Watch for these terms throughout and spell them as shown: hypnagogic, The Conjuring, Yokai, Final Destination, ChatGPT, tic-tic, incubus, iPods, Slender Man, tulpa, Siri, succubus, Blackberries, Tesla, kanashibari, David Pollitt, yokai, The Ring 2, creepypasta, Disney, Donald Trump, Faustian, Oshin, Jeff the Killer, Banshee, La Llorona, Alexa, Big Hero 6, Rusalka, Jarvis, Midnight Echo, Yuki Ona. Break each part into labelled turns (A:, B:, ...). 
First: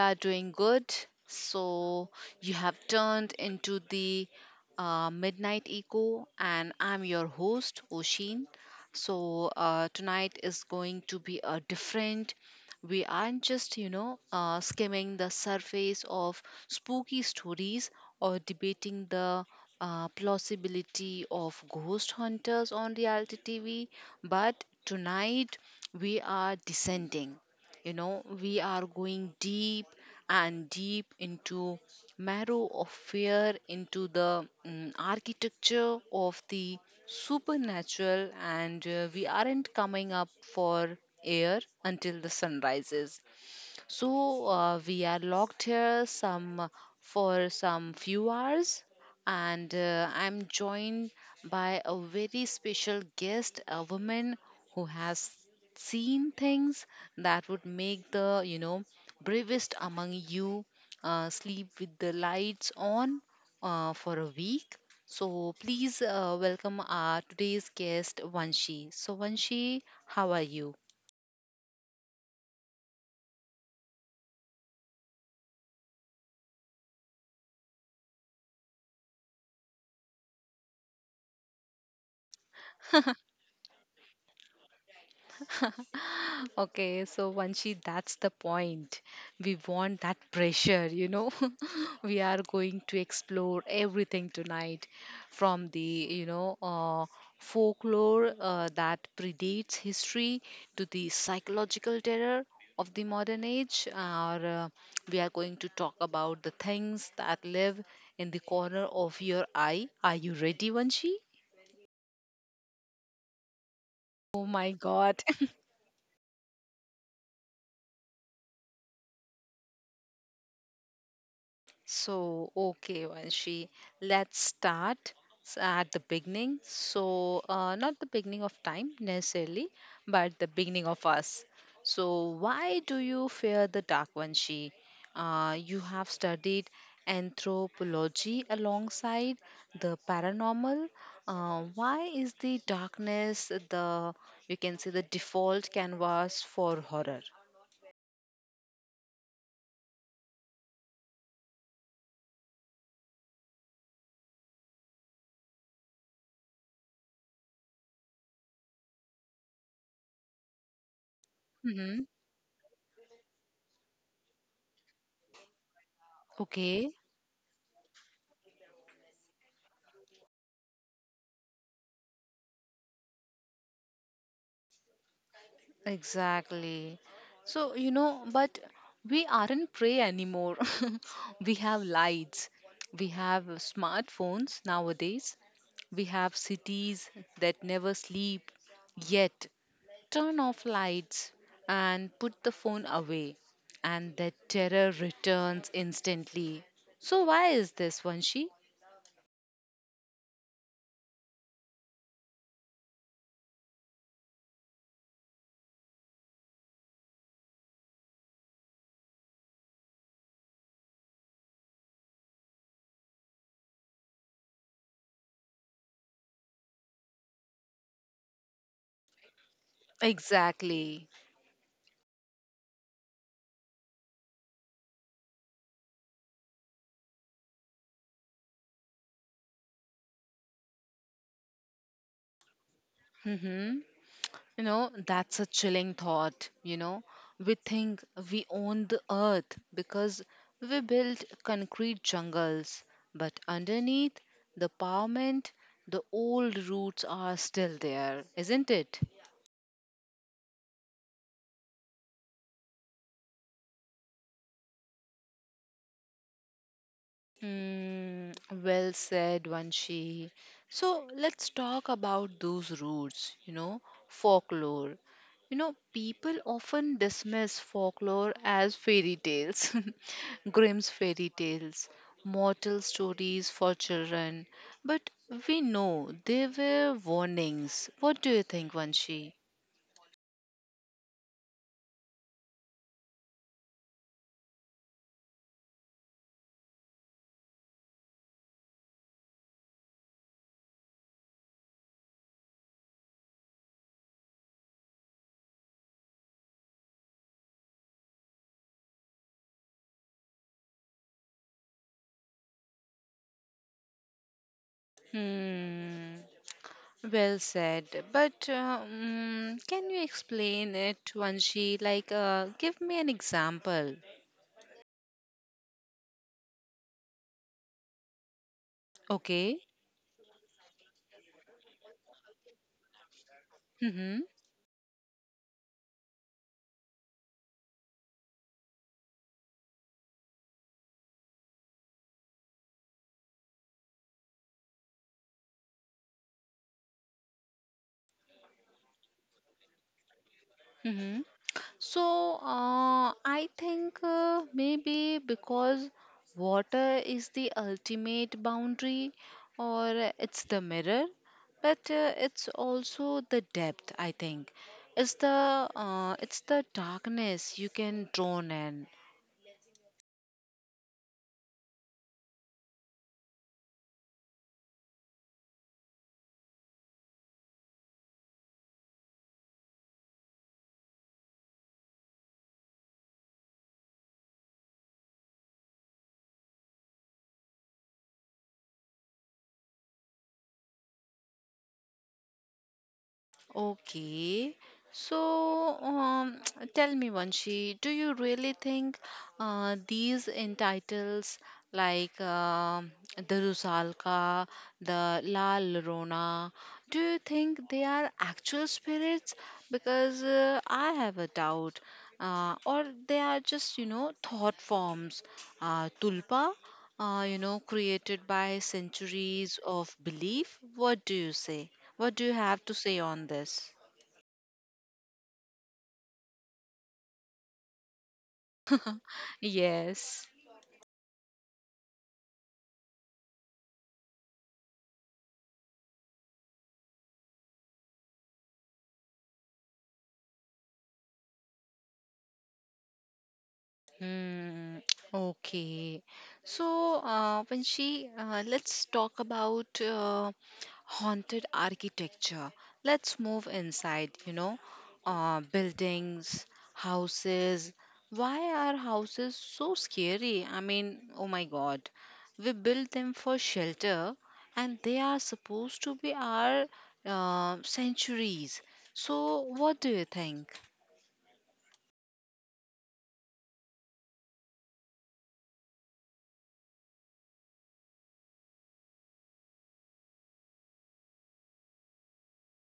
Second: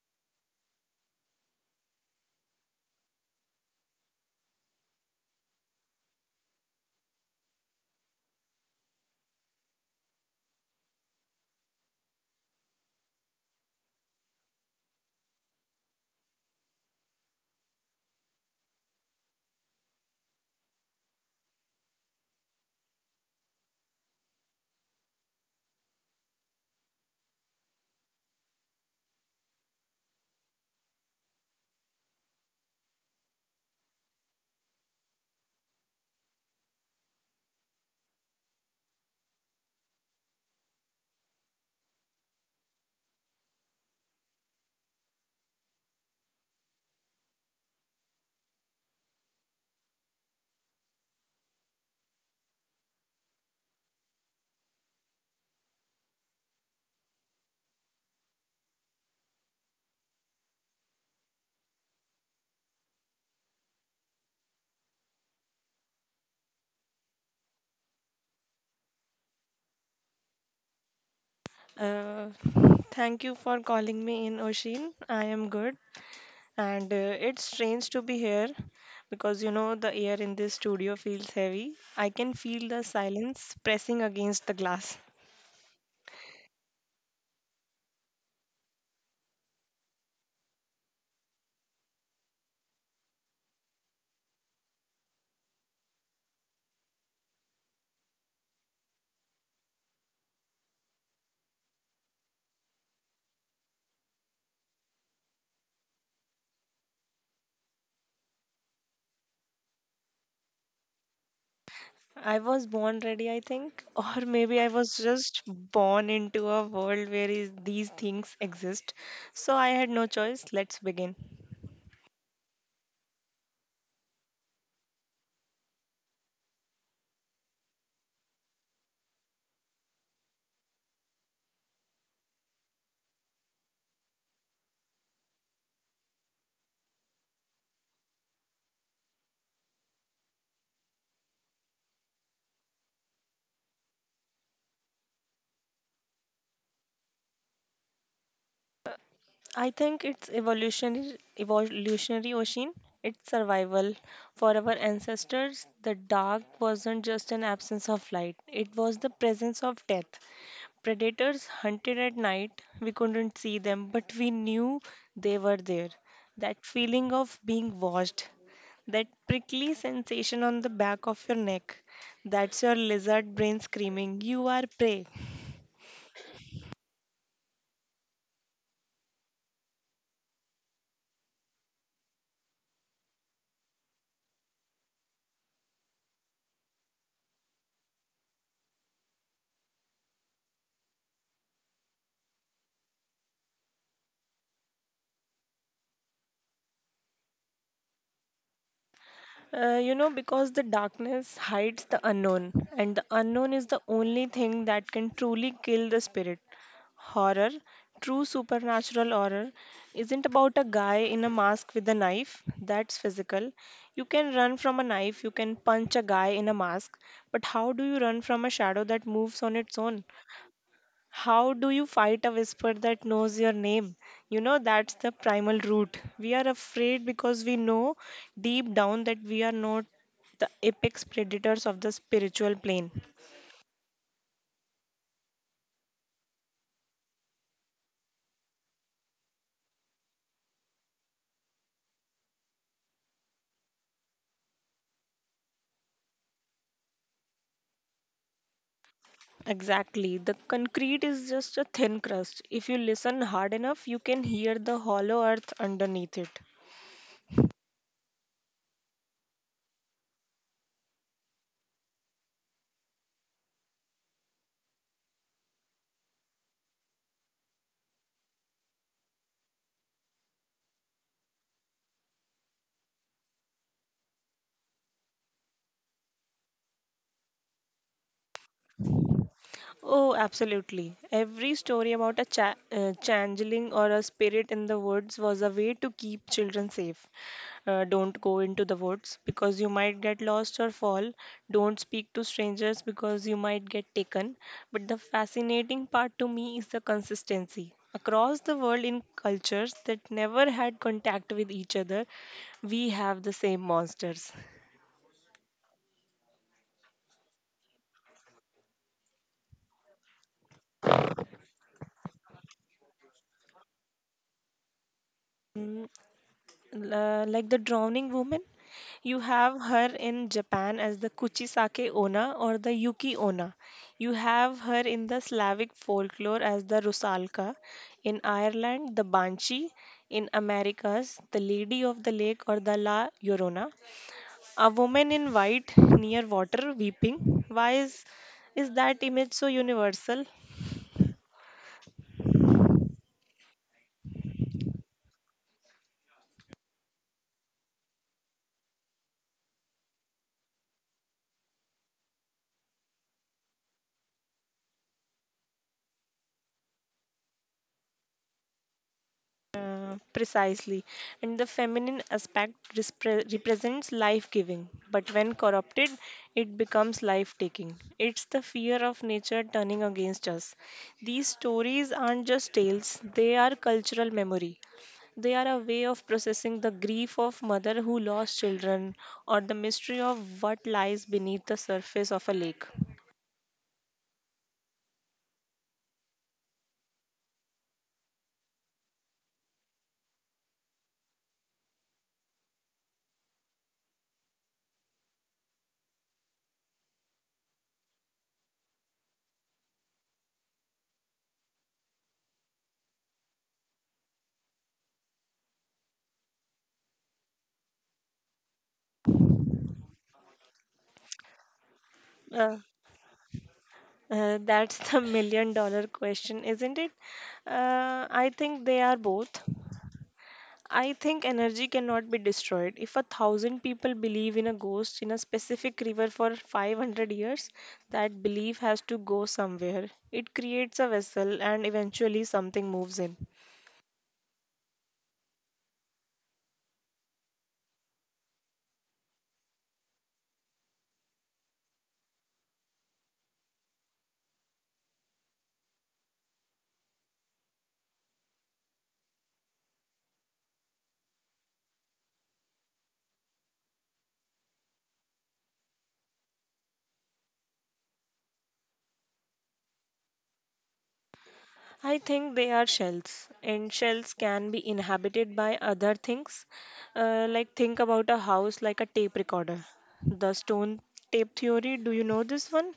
A: are doing good. So, you have turned into the Midnight Echo, and I'm your host, Oshin. So, tonight is going to be a different. We aren't just, skimming the surface of spooky stories or debating the plausibility of ghost hunters on reality TV. But tonight we are descending. You know, we are going deep and deep into marrow of fear, into the architecture of the supernatural, and we aren't coming up for air until the sun rises. So we are locked here some for some few hours, and I'm joined by a very special guest, a woman who has seen things that would make the bravest among you sleep with the lights on for a week. So please welcome our today's guest, Vanshi. So Vanshi, how are you?
B: Uh, Thank you for calling me in, Oshin. I am good, and it's strange to be here because you know the air in this studio feels heavy. I can feel the silence pressing against the glass.
A: Okay, so Vanshi, that's the point. We want that pressure, you know. We are going to explore everything tonight from you know, uh, folklore that predates history to the psychological terror of the modern age. Or we are going to talk about the things that live in the corner of your eye. Are you ready, Vanshi?
B: I was born ready, I think, or
A: Oh
B: maybe I
A: my
B: was
A: God.
B: just born into a world where these things exist. So I had no choice. Let's begin.
A: So, okay, Vanshi, let's start at the beginning. So, not the beginning of time necessarily, but the beginning of us. So, why do you fear the dark, Vanshi? You have studied anthropology alongside the paranormal. Why is the darkness, you can say, the default canvas for horror?
B: I think it's evolutionary ocean. It's survival. For our ancestors, the dark wasn't just an absence of light, it was the presence of death. Predators hunted
A: Hmm.
B: at night. We couldn't see them, but we knew they were there. That
A: Okay.
B: feeling of being watched, that prickly sensation on the back of your neck, that's your lizard brain screaming, You are prey.
A: Exactly. So, you know, but we aren't prey anymore. We have lights, we have smartphones nowadays, we have cities that never sleep. Yet, turn off lights and put the phone away, and the terror returns instantly. So, why is this, Vanshi?
B: Because the darkness hides the unknown, and the unknown is the only thing that can truly kill the spirit. Horror, true supernatural horror, isn't about a guy in a mask with a knife. That's physical. You can run from a knife, you can punch a guy in a mask, but how do you run from a shadow that moves on its own?
A: Exactly.
B: How do you fight a whisper that knows your name? You know, that's the primal root. We are afraid because we know deep down that we are not the apex predators of the spiritual plane.
A: Mm-hmm. You know, that's a chilling thought. You know, we think we own the earth because we built concrete jungles, but underneath the pavement, the old roots are still there, isn't it?
B: Exactly. The concrete is just a thin crust. If you listen hard enough, you can hear the hollow earth underneath it.
A: Mm, well said, Vanshi. So let's talk about those roots, you know, folklore. You know, people often dismiss folklore as fairy tales, Grimm's fairy tales, mortal stories for children. But we know they were warnings. What do you think, Vanshi?
B: Oh, absolutely. Every story about a changeling or a spirit in the woods was a way to keep children safe. Don't go into the woods because you might get lost or fall. Don't speak to strangers because you might get taken. But the fascinating part to me is the consistency. Across the world, in cultures that never had contact with each other, we have the same monsters
A: Hmm. Well said. But can you explain it, Vanshi? Like, give me an example.
B: like the drowning woman. You have
A: Okay.
B: her in Japan as the Kuchisake Ona or the Yuki Ona. You
A: Mm-hmm.
B: have her in the Slavic folklore as the Rusalka, in Ireland, the Banshee, in Americas, the Lady of the Lake or the La Llorona. A woman in white near water weeping. Why is that image so universal?
A: Mm-hmm. So, I think maybe because water is the ultimate boundary, or it's the mirror, but it's also the depth. I think it's the it's the darkness you can drawn in.
B: Precisely. And the feminine aspect represents life giving, but when corrupted, it becomes life taking. It's the fear of nature turning against us. These stories aren't just tales, they are cultural memory. They are a way of processing the grief of mother who lost children or the mystery of what lies beneath the surface of a lake.
A: Okay. So, tell me, Vanshi, do you really think these entitles like the Rusalka, the La Llorona, do you think they are actual spirits? Because I have a doubt. Or they are just, you know, thought forms. Tulpa, you know, created by centuries of belief. What do you say? What do you
B: Uh,
A: have to say on this?
B: that's the million-dollar question, isn't it? I think they are both.
A: Yes.
B: I think energy cannot be destroyed. If 1,000 people believe in a ghost in a specific river for 500 years, that belief has to go somewhere. It creates a vessel and eventually something moves in.
A: Hmm. Okay. So, Panchi, let's talk about haunted architecture. Let's move inside, you know, buildings, houses. Why are houses so scary? I mean, oh my God. We build them for shelter and they are supposed to be our sanctuaries. So, what do you think?
B: I think they are shells, and shells can be inhabited by other things. Like, think about a house like a tape recorder. The stone tape theory, do you know this one?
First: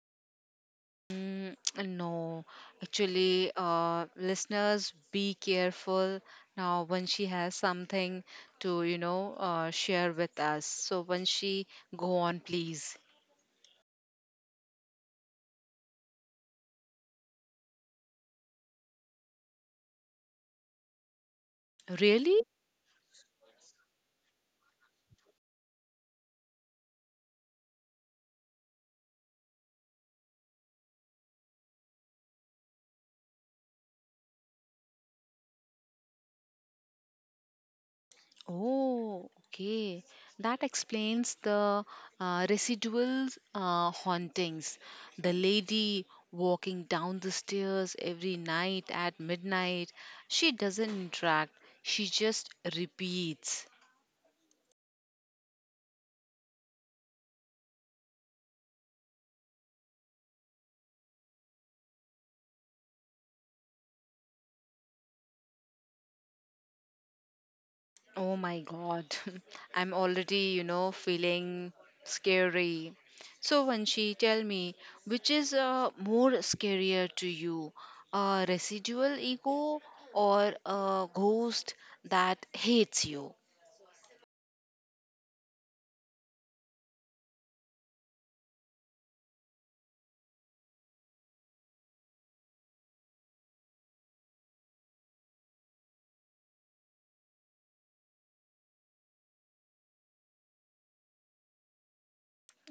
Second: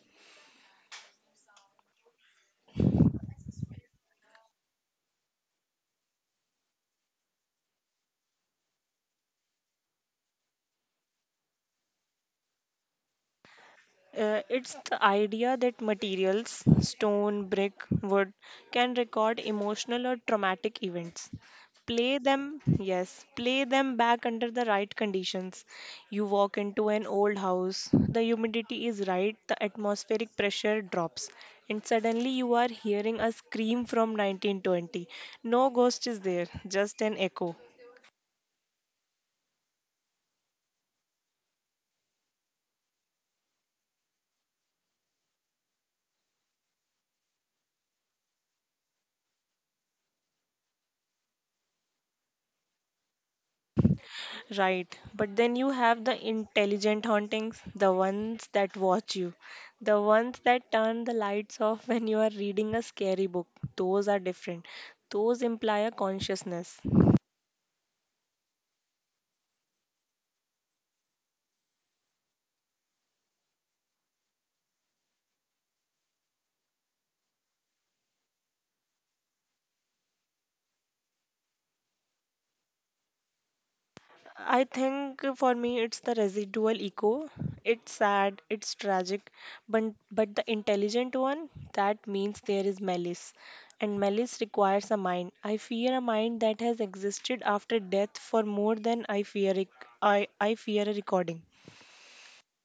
A: Mm, no, actually, listeners, be careful now when she has something to, share with us. So when she go on, please.
B: It's the idea that materials, stone, brick, wood, can record emotional or traumatic events. Play
A: Really?
B: them, yes, play them back under the right conditions. You walk into an old house, the humidity is right, the atmospheric pressure drops, and suddenly you are hearing a scream from 1920. No ghost is there, just an echo.
A: Oh, okay. That explains the residual hauntings. The lady walking down the stairs every night at midnight, she doesn't interact, she just repeats.
B: Right. But then you have the intelligent hauntings, the ones that watch you, the ones that turn the lights off when you are reading a scary book. Those are different. Those imply a consciousness.
A: Oh my God. I'm already, you know, feeling scary. So when she tell me which is more scarier to you, a residual ego or a ghost that hates you?
B: I think for me it's the residual echo. It's sad, it's tragic, but the intelligent one, that means there is malice. And malice requires a mind. I fear a mind that has existed after death for more than I fear a recording.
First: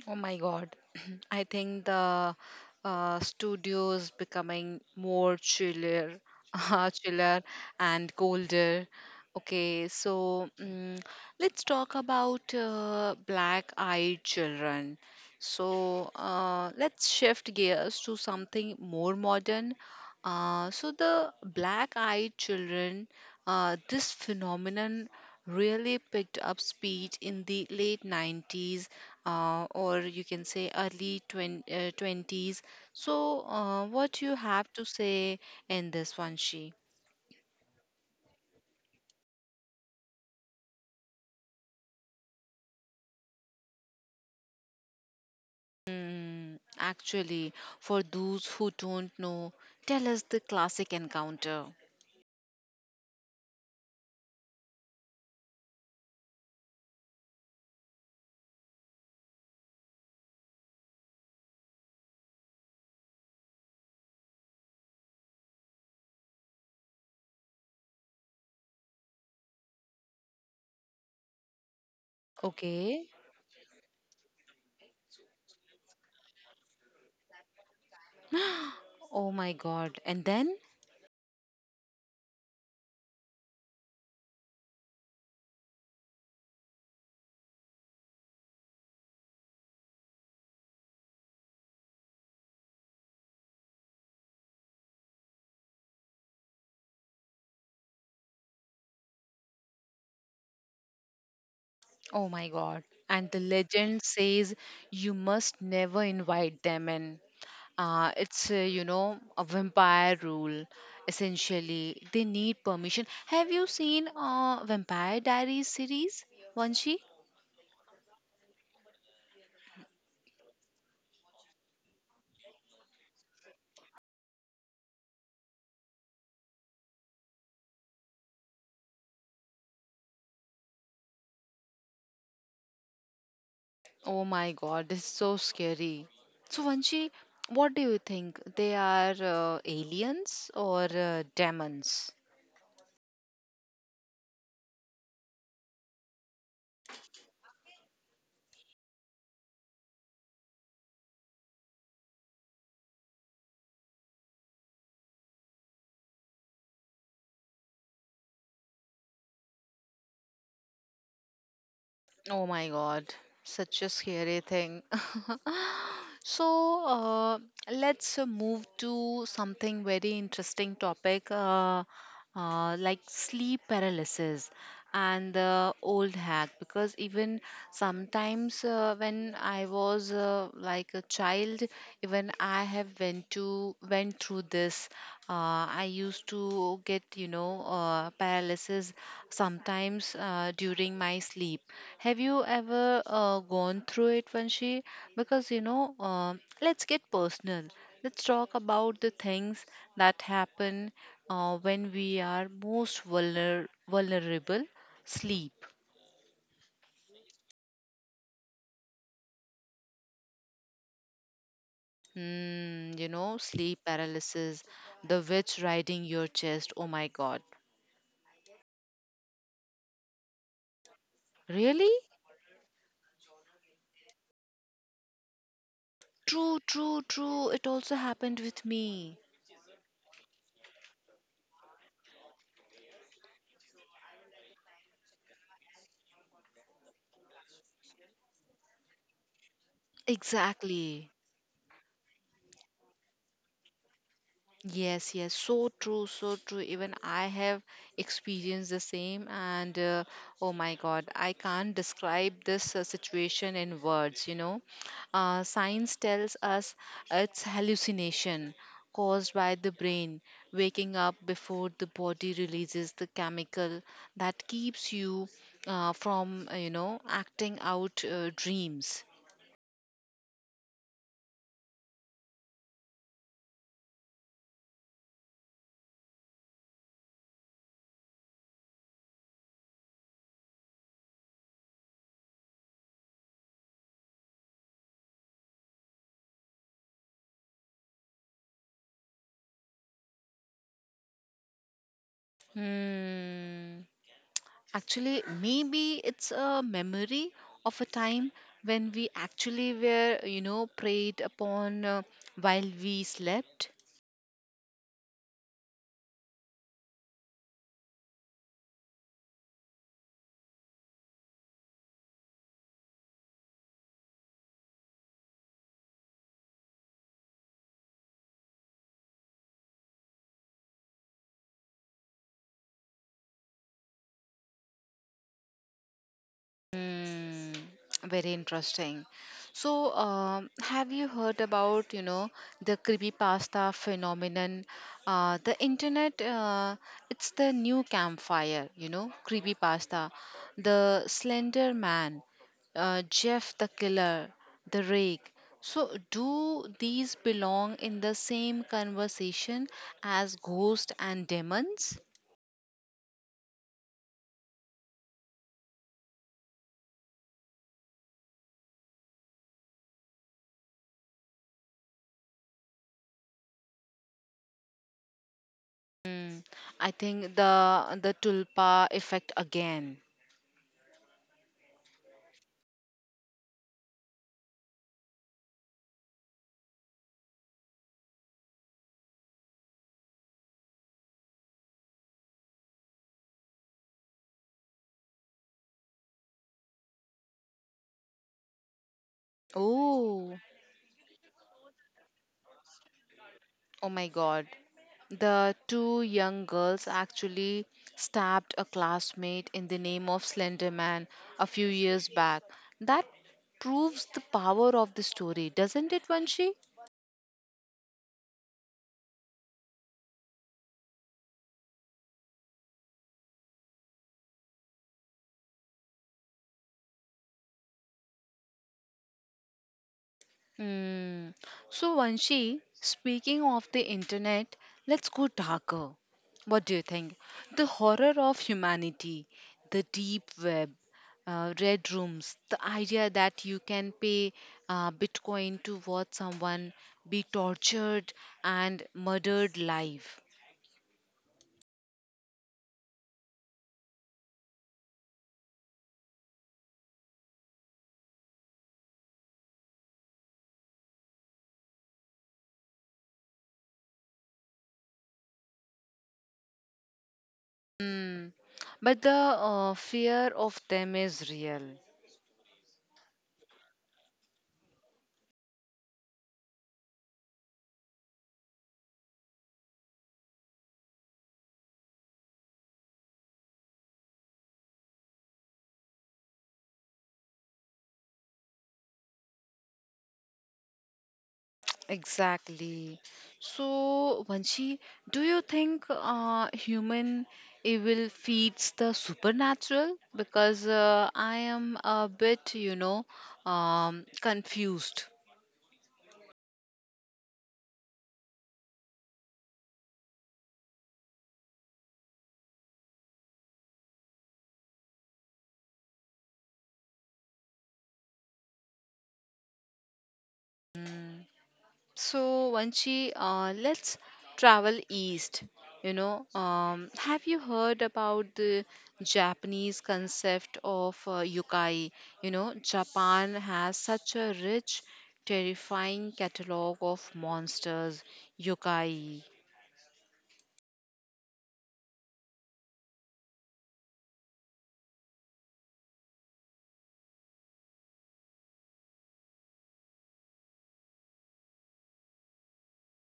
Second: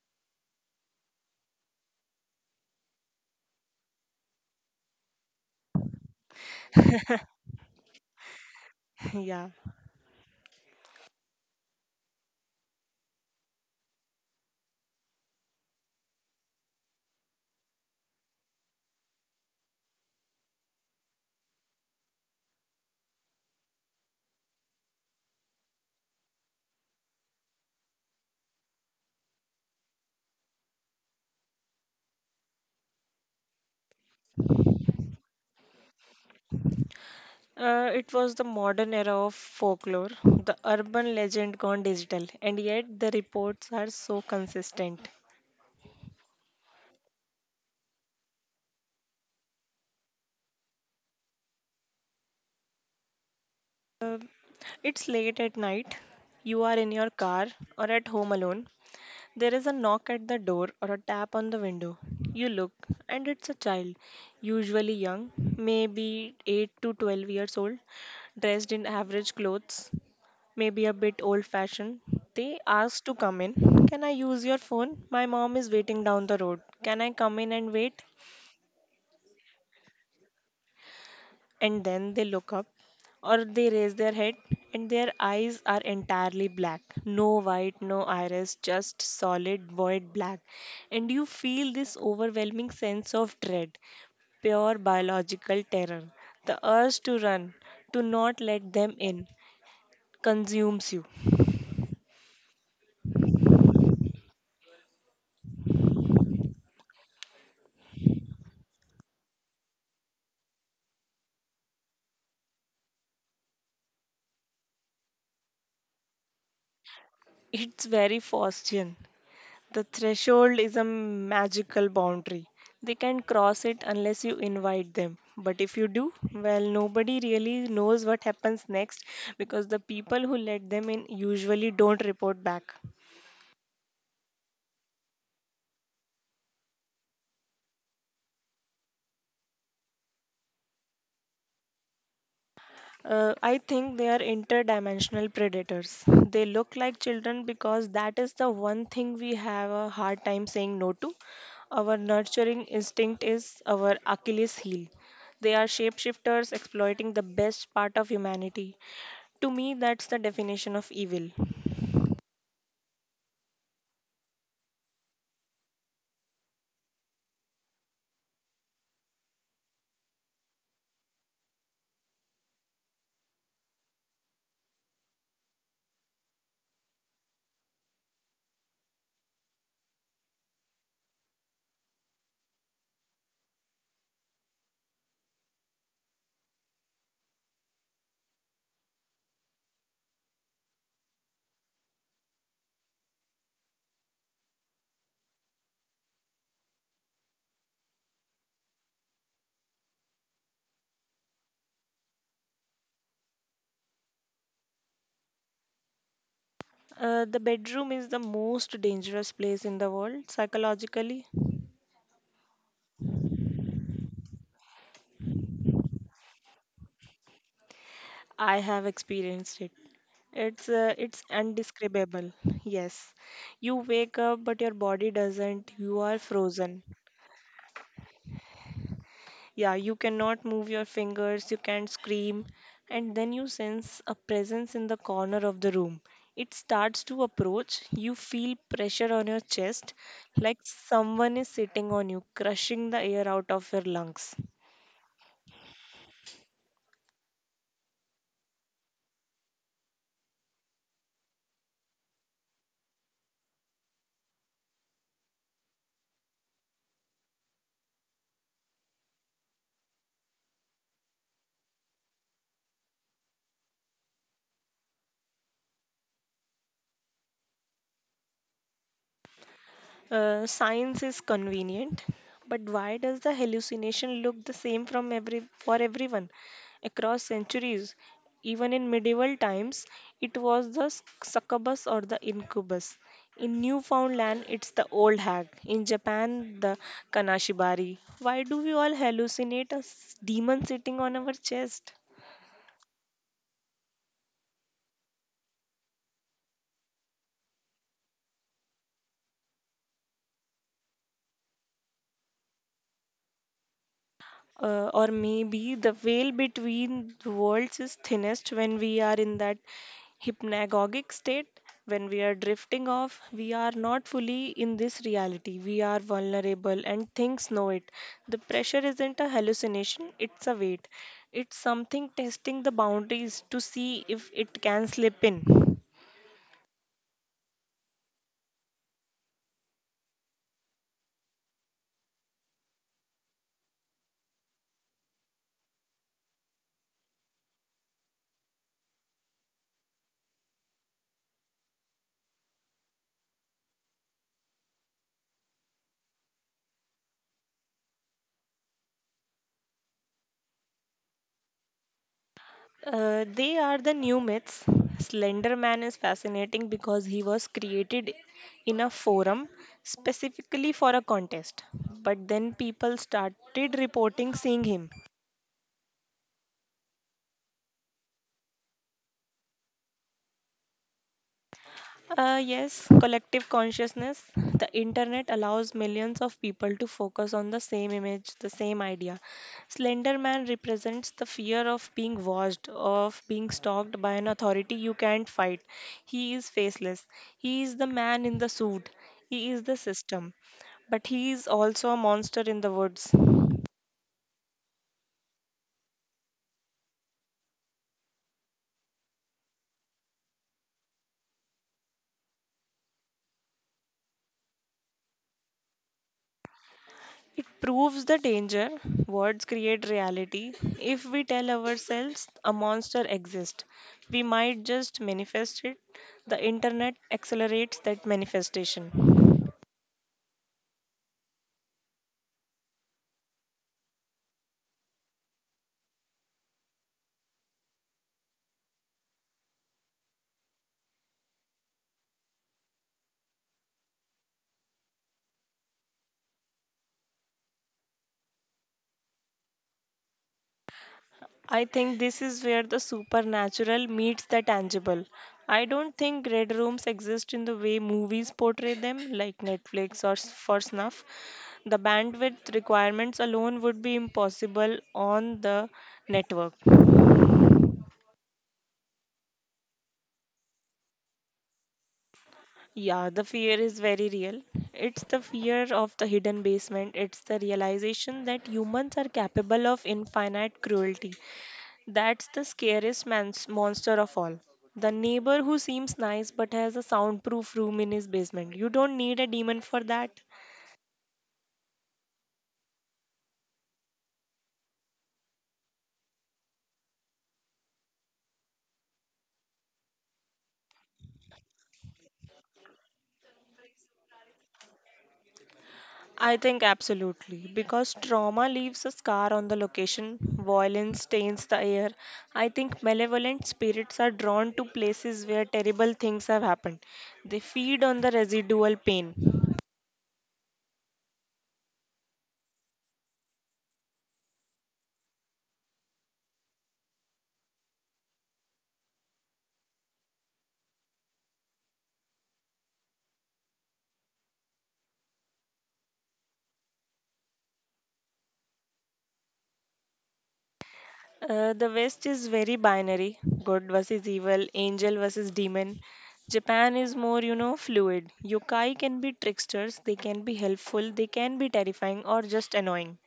A: Oh my God. I think the studio is becoming more chiller, chiller and colder.
B: Yeah,
A: Okay, so let's talk about black-eyed children. So let's shift gears to something more modern. So the black-eyed children, this phenomenon really picked up speed in the late 90s or you can say early 20s. So, what you have to say in this one, she?
B: it was the modern era of folklore, the urban legend gone digital, and yet the reports are so consistent.
A: Mm, actually, for those who don't know, tell us the classic encounter.
B: It's late at night, you are in your car or at home alone. There is a knock at the door or a tap on the window. You look, and it's a child, usually young, maybe 8 to 12 years old, dressed in average clothes. Maybe a bit old fashioned. They asked
A: Okay.
B: to come in. Can I use your phone? My mom is waiting down the road. Can I come in and wait?
A: Oh my God. And then?
B: And then they look up or they raise their head and their eyes are entirely black. No white, no iris, just solid void black. And you feel this overwhelming sense of dread, pure biological terror. The urge to run, to not let them in, consumes you.
A: Oh my God. And the legend says you must never invite them in. It's, you know, a vampire rule, essentially. They need permission. Have you seen Vampire Diaries series, Vanshi?
B: It's very Faustian. The threshold is a magical boundary. They can cross it unless you invite them. But if you do, well, nobody really knows what happens next because the people who let them in usually don't report back.
A: Oh my god, this is so scary. So, Vanshi, what do you think? They are aliens or demons?
B: I think they are interdimensional predators. They look like children because that is the one thing we have a hard time saying no to. Our nurturing instinct is our Achilles heel. They are shapeshifters exploiting the best part of humanity. To me, that's the definition of evil.
A: Oh my God, such a scary thing. So, let's move to something very interesting topic, like sleep paralysis and the old hack, because even sometimes when I was like a child even I have went through this I used to get you know paralysis sometimes during my sleep. Have you ever gone through it, vanshi? Because you know, let's get personal. Let's talk about the things that happen when we are most vulnerable. Sleep.
B: The bedroom is the most dangerous place in the world psychologically.
A: Hmm. You know, sleep paralysis, the witch riding your chest. Oh my god.
B: I have experienced it. It's
A: Really?
B: indescribable. Yes. You wake up but your body doesn't. You are
A: True,
B: frozen.
A: true, true. It also happened with me.
B: Yeah, you cannot move your fingers, you can't scream, and then you sense a presence in the corner of the room. It starts to approach. You feel pressure on your chest like
A: Exactly.
B: someone is sitting on you, crushing the air out of your lungs.
A: Yes, yes, so true, so true. Even I have experienced the same, and oh my God, I can't describe this situation in words. You know, science tells us it's hallucination caused by the brain waking up before the body releases the chemical that keeps you from, you know, acting out dreams.
B: Science is convenient, but why does the hallucination look the same from every for everyone across centuries? Even in medieval times, it was the succubus or the incubus. In Newfoundland, it's the old hag. In Japan, the kanashibari. Why do we all hallucinate a demon sitting on our chest?
A: Hmm. Actually, maybe it's a memory of a time when we actually were, you know, preyed upon while we slept.
B: Or maybe the veil between the worlds is thinnest when we are in that hypnagogic state. When we are drifting off, we are not fully in this reality. We are vulnerable and things know it. The pressure isn't a hallucination, it's a weight. It's something testing the boundaries to see if it can slip in.
A: Mm, very interesting. So, have you heard about, you know, the creepypasta phenomenon? The internet, it's the new campfire, you know, creepypasta. The Slender Man, Jeff the Killer, The Rake. So, do these belong in the same conversation as ghosts and demons?
B: They are the new myths. Slender Man is fascinating because he was created in a forum specifically for a contest. But then people started reporting seeing him.
A: I think the tulpa effect again.
B: Yes, collective consciousness. The internet allows millions of people to focus on the same image, the same idea. Slender Man represents the fear of being watched, of being stalked by an authority you can't fight. He is faceless. He is the man in the suit. He is the system.
A: Oh.
B: But he is also a monster in the woods.
A: Oh my god. The two young girls actually stabbed a classmate in the name of Slender Man a few years back. That proves the power of the story, doesn't it, Vanshi?
B: It proves the danger. Words create reality. If we tell ourselves a monster exists, we might just manifest it. The internet accelerates that manifestation.
A: Hmm. So, Vanshi, speaking of the internet, let's go darker. What do you think? The horror of humanity, the deep web, red rooms, the idea that you can pay Bitcoin to watch someone be tortured and murdered live.
B: I think this is where the supernatural meets the tangible. I don't think red rooms exist in the way movies portray them, like Netflix or for snuff. The bandwidth requirements alone would be impossible on the network.
A: Hmm. But the fear of them is real.
B: Yeah, the fear is very real. It's the fear of the hidden basement. It's the realization that humans are capable of infinite cruelty. That's the scariest man's monster of all. The neighbor who seems nice but has a soundproof room in his basement. You don't need a demon for that.
A: Exactly. So, Vanshi, do you think human evil feeds the supernatural? Because I am a bit, you know, confused.
B: I think absolutely, because trauma leaves a scar on the location, violence stains the air. I think malevolent spirits are drawn to places where terrible things have happened. They feed on the residual pain.
A: So, Vanchi, let's travel east. You know, have you heard about the Japanese concept of yokai? You know, Japan has such a rich, terrifying catalog of monsters, yokai.
B: The West is very binary good versus evil, angel versus demon. Japan is more, you know, fluid. Yokai can be tricksters, they can be helpful, they can be terrifying or just annoying.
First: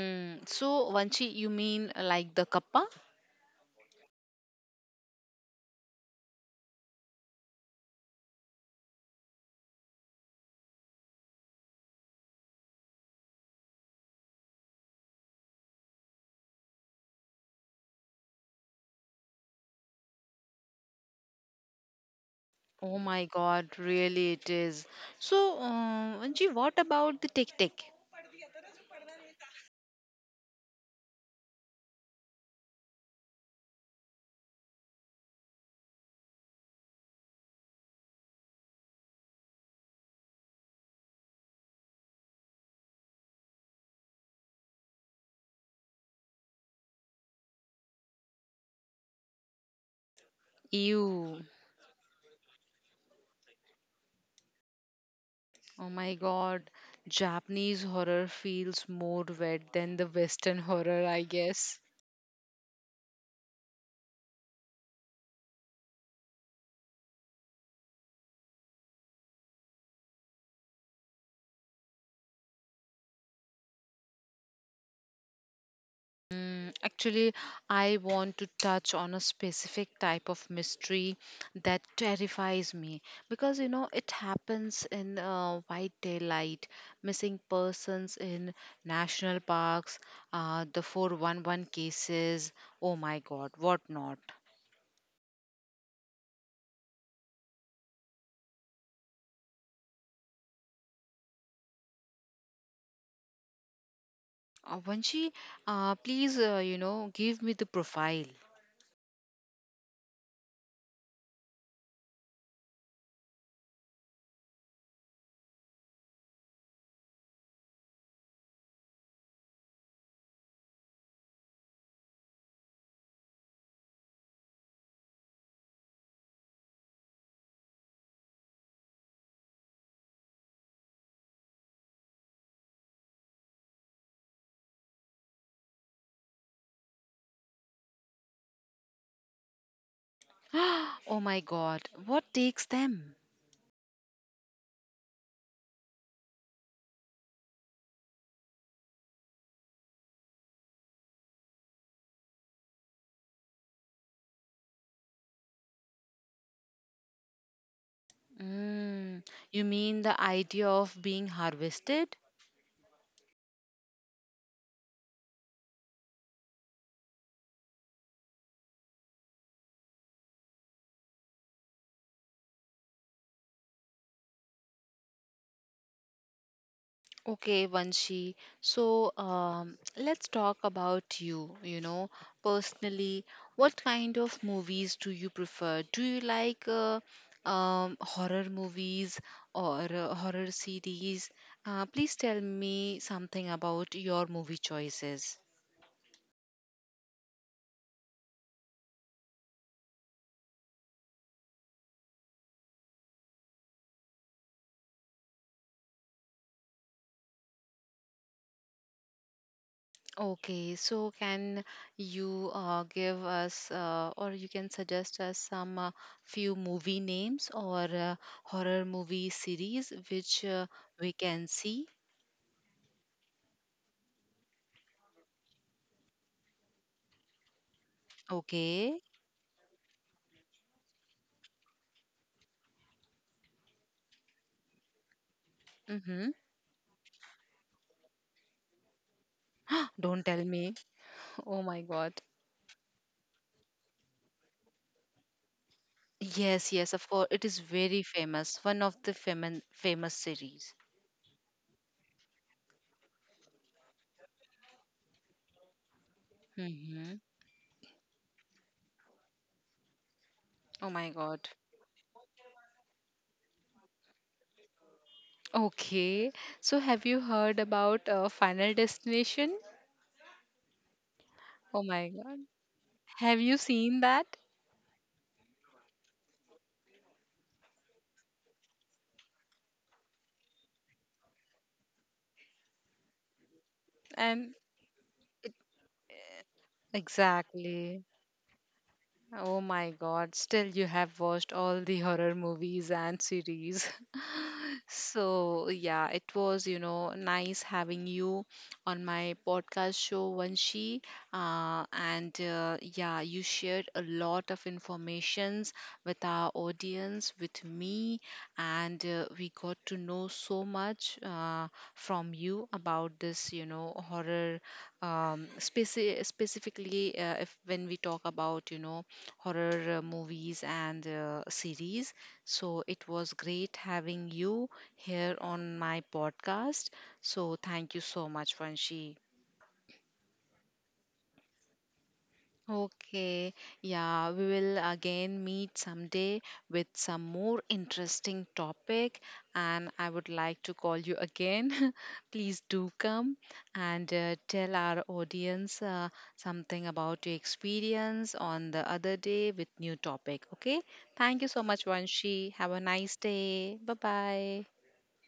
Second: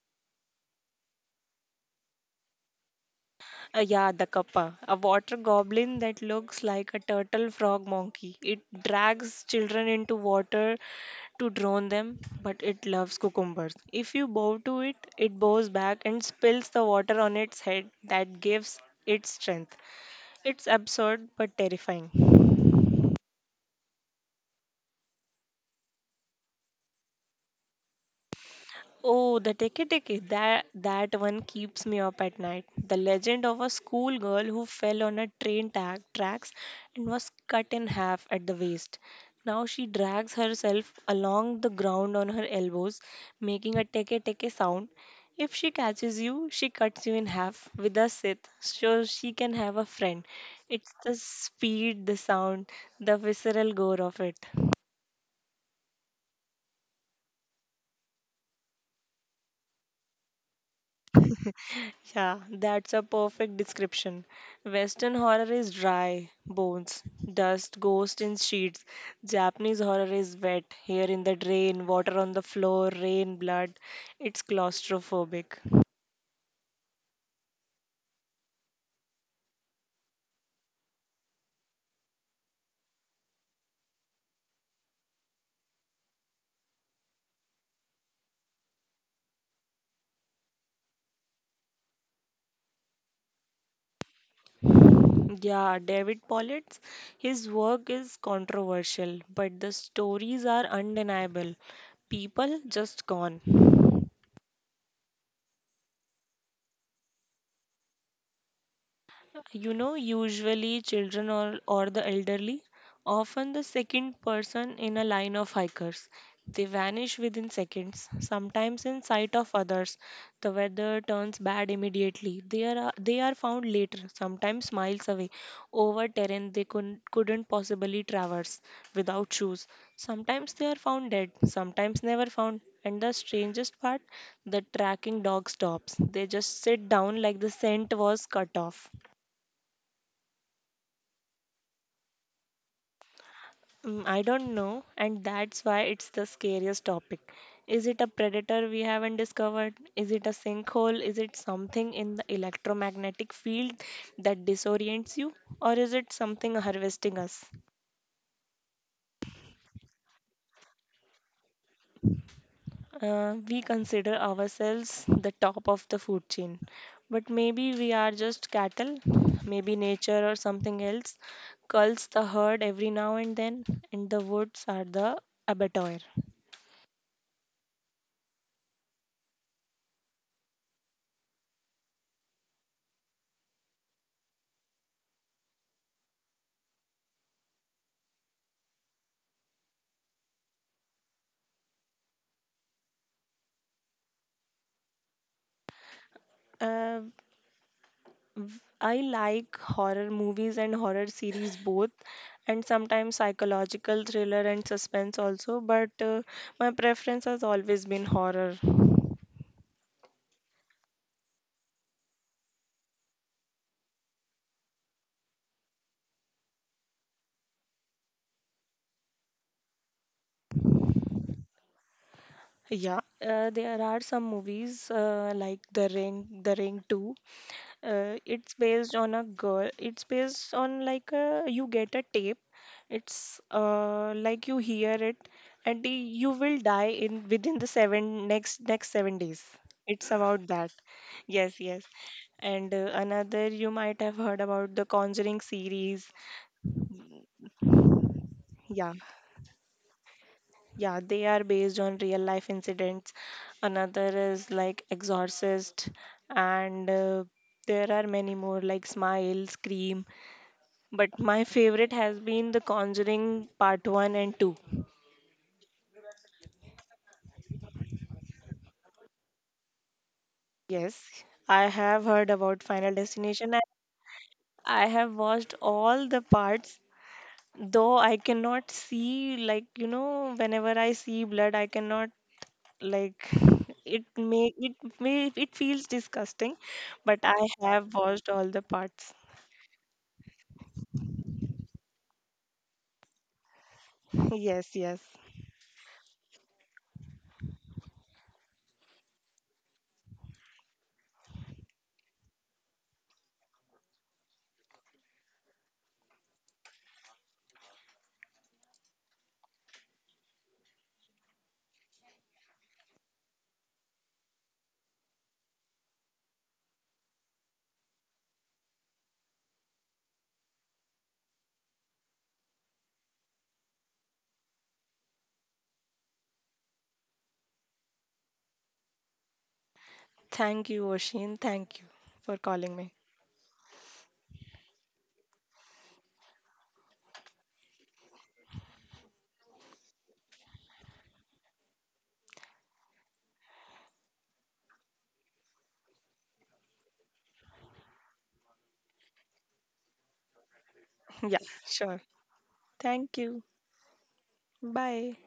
A: Mm, so, Vanchi, you mean like the kappa?
B: Yeah, the kappa, a water goblin that looks like a turtle frog monkey. It drags children into water to drown them, but it loves cucumbers. If you bow to it, it bows back and spills the water on its head that gives it strength. It's absurd but terrifying.
A: Oh my God, really it is. So, Vanchi, what about the tic-tic?
B: Oh, the Teki Teki, that one keeps me up at night. The legend of a schoolgirl who fell on a train tracks and was cut in half at the waist. Now she drags herself along the ground on her elbows, making a Teke Teke sound. If she catches you, she cuts you in half with a scythe so she can have a friend. It's the
A: Ew.
B: speed, the sound, the visceral gore of it.
A: Oh my god, Japanese horror feels more wet than the Western horror, I guess.
B: Yeah, that's a perfect description. Western horror is dry, bones, dust, ghosts in sheets. Japanese horror is wet, hair in the drain, water on the floor, rain, blood. It's claustrophobic.
A: Mm, actually, I want to touch on a specific type of mystery that terrifies me because you know it happens in white daylight, missing persons in national parks, the 411 cases. Oh my god, what not?
B: Yeah, David Pollitt, his work is controversial, but the stories are undeniable. People just gone.
A: Vanshi, please, you know, give me the profile.
B: You know, usually children or the elderly, often the second person in a line of hikers. They vanish within seconds, sometimes in sight of others. The weather turns bad immediately. They are found later, sometimes miles away, over terrain they couldn't possibly traverse without shoes. Sometimes they are found dead, sometimes never found. And the strangest part, the tracking dog stops. They just sit down like the scent was cut off.
A: Oh my God, what takes them?
B: Mm, I don't know, and that's why it's the scariest topic. Is it a predator we haven't discovered? Is it a sinkhole? Is it something in the electromagnetic field that disorients you? Or is it something harvesting us?
A: Mm, you mean the idea of being harvested?
B: We consider ourselves the top of the food chain, but maybe we are just cattle, maybe nature or something else culls the herd every now and then, and the woods are the abattoir.
A: Okay, Vanshi. So let's talk about you, you know, personally. What kind of movies do you prefer? Do you like horror movies or horror series? Please tell me something about your movie choices.
B: Uh, I like horror movies and horror series both, and sometimes psychological thriller and suspense also. But my preference has always been horror.
A: Okay, so can you give us or you can suggest us some few movie names or horror movie series which we can see?
B: Yeah, there are some movies like The Ring, The Ring 2, it's based
A: Okay.
B: on a girl it's based on like a, you get a tape. It's like you hear it and
A: Mm-hmm.
B: you will die in within the seven next 7 days. It's
A: Don't tell
B: about
A: me.
B: that.
A: Oh
B: Yes,
A: my
B: yes.
A: God.
B: And another, you might have heard about the Conjuring series.
A: Yes, yes, of course. It is very famous. One
B: Yeah,
A: of the famous series.
B: yeah, they are based on real life incidents. Another is like Exorcist, and
A: Mm-hmm.
B: there are many more like Smile, Scream,
A: Oh my
B: but
A: God.
B: my favorite has been The Conjuring Part 1 and 2.
A: Okay. So have you heard about Final Destination?
B: Yes, I
A: Oh my
B: have heard
A: God.
B: about Final
A: Have you
B: Destination, and
A: seen that?
B: I have watched all the parts, though I cannot see, like, you know, whenever I see blood, I cannot, like, it
A: And
B: may, it may, it feels disgusting, but I have
A: exactly.
B: watched all the parts.
A: Oh my god, still you have watched all the horror movies and series.
B: Yes, yes.
A: So, yeah, it was, you know, nice having you on my podcast show, Vanshi. And yeah, you shared a lot of informations with our audience, with me, and we got to know so much from you about this, you know, horror, specifically if when we talk about, you know, horror movies and series. So it was great having you here on my podcast. So, thank you so much, Vanshi.
B: Thank you, Oshin. Thank you for calling me.
A: Okay, yeah, we will again meet someday with some more interesting topic, and I would like to call you again. Please do come and tell our audience something about your experience on the other day with new topic. Okay,
B: Yeah,
A: thank you so much,
B: sure.
A: Vanshi. Have a nice
B: Thank you.
A: day. Bye bye.
B: Bye.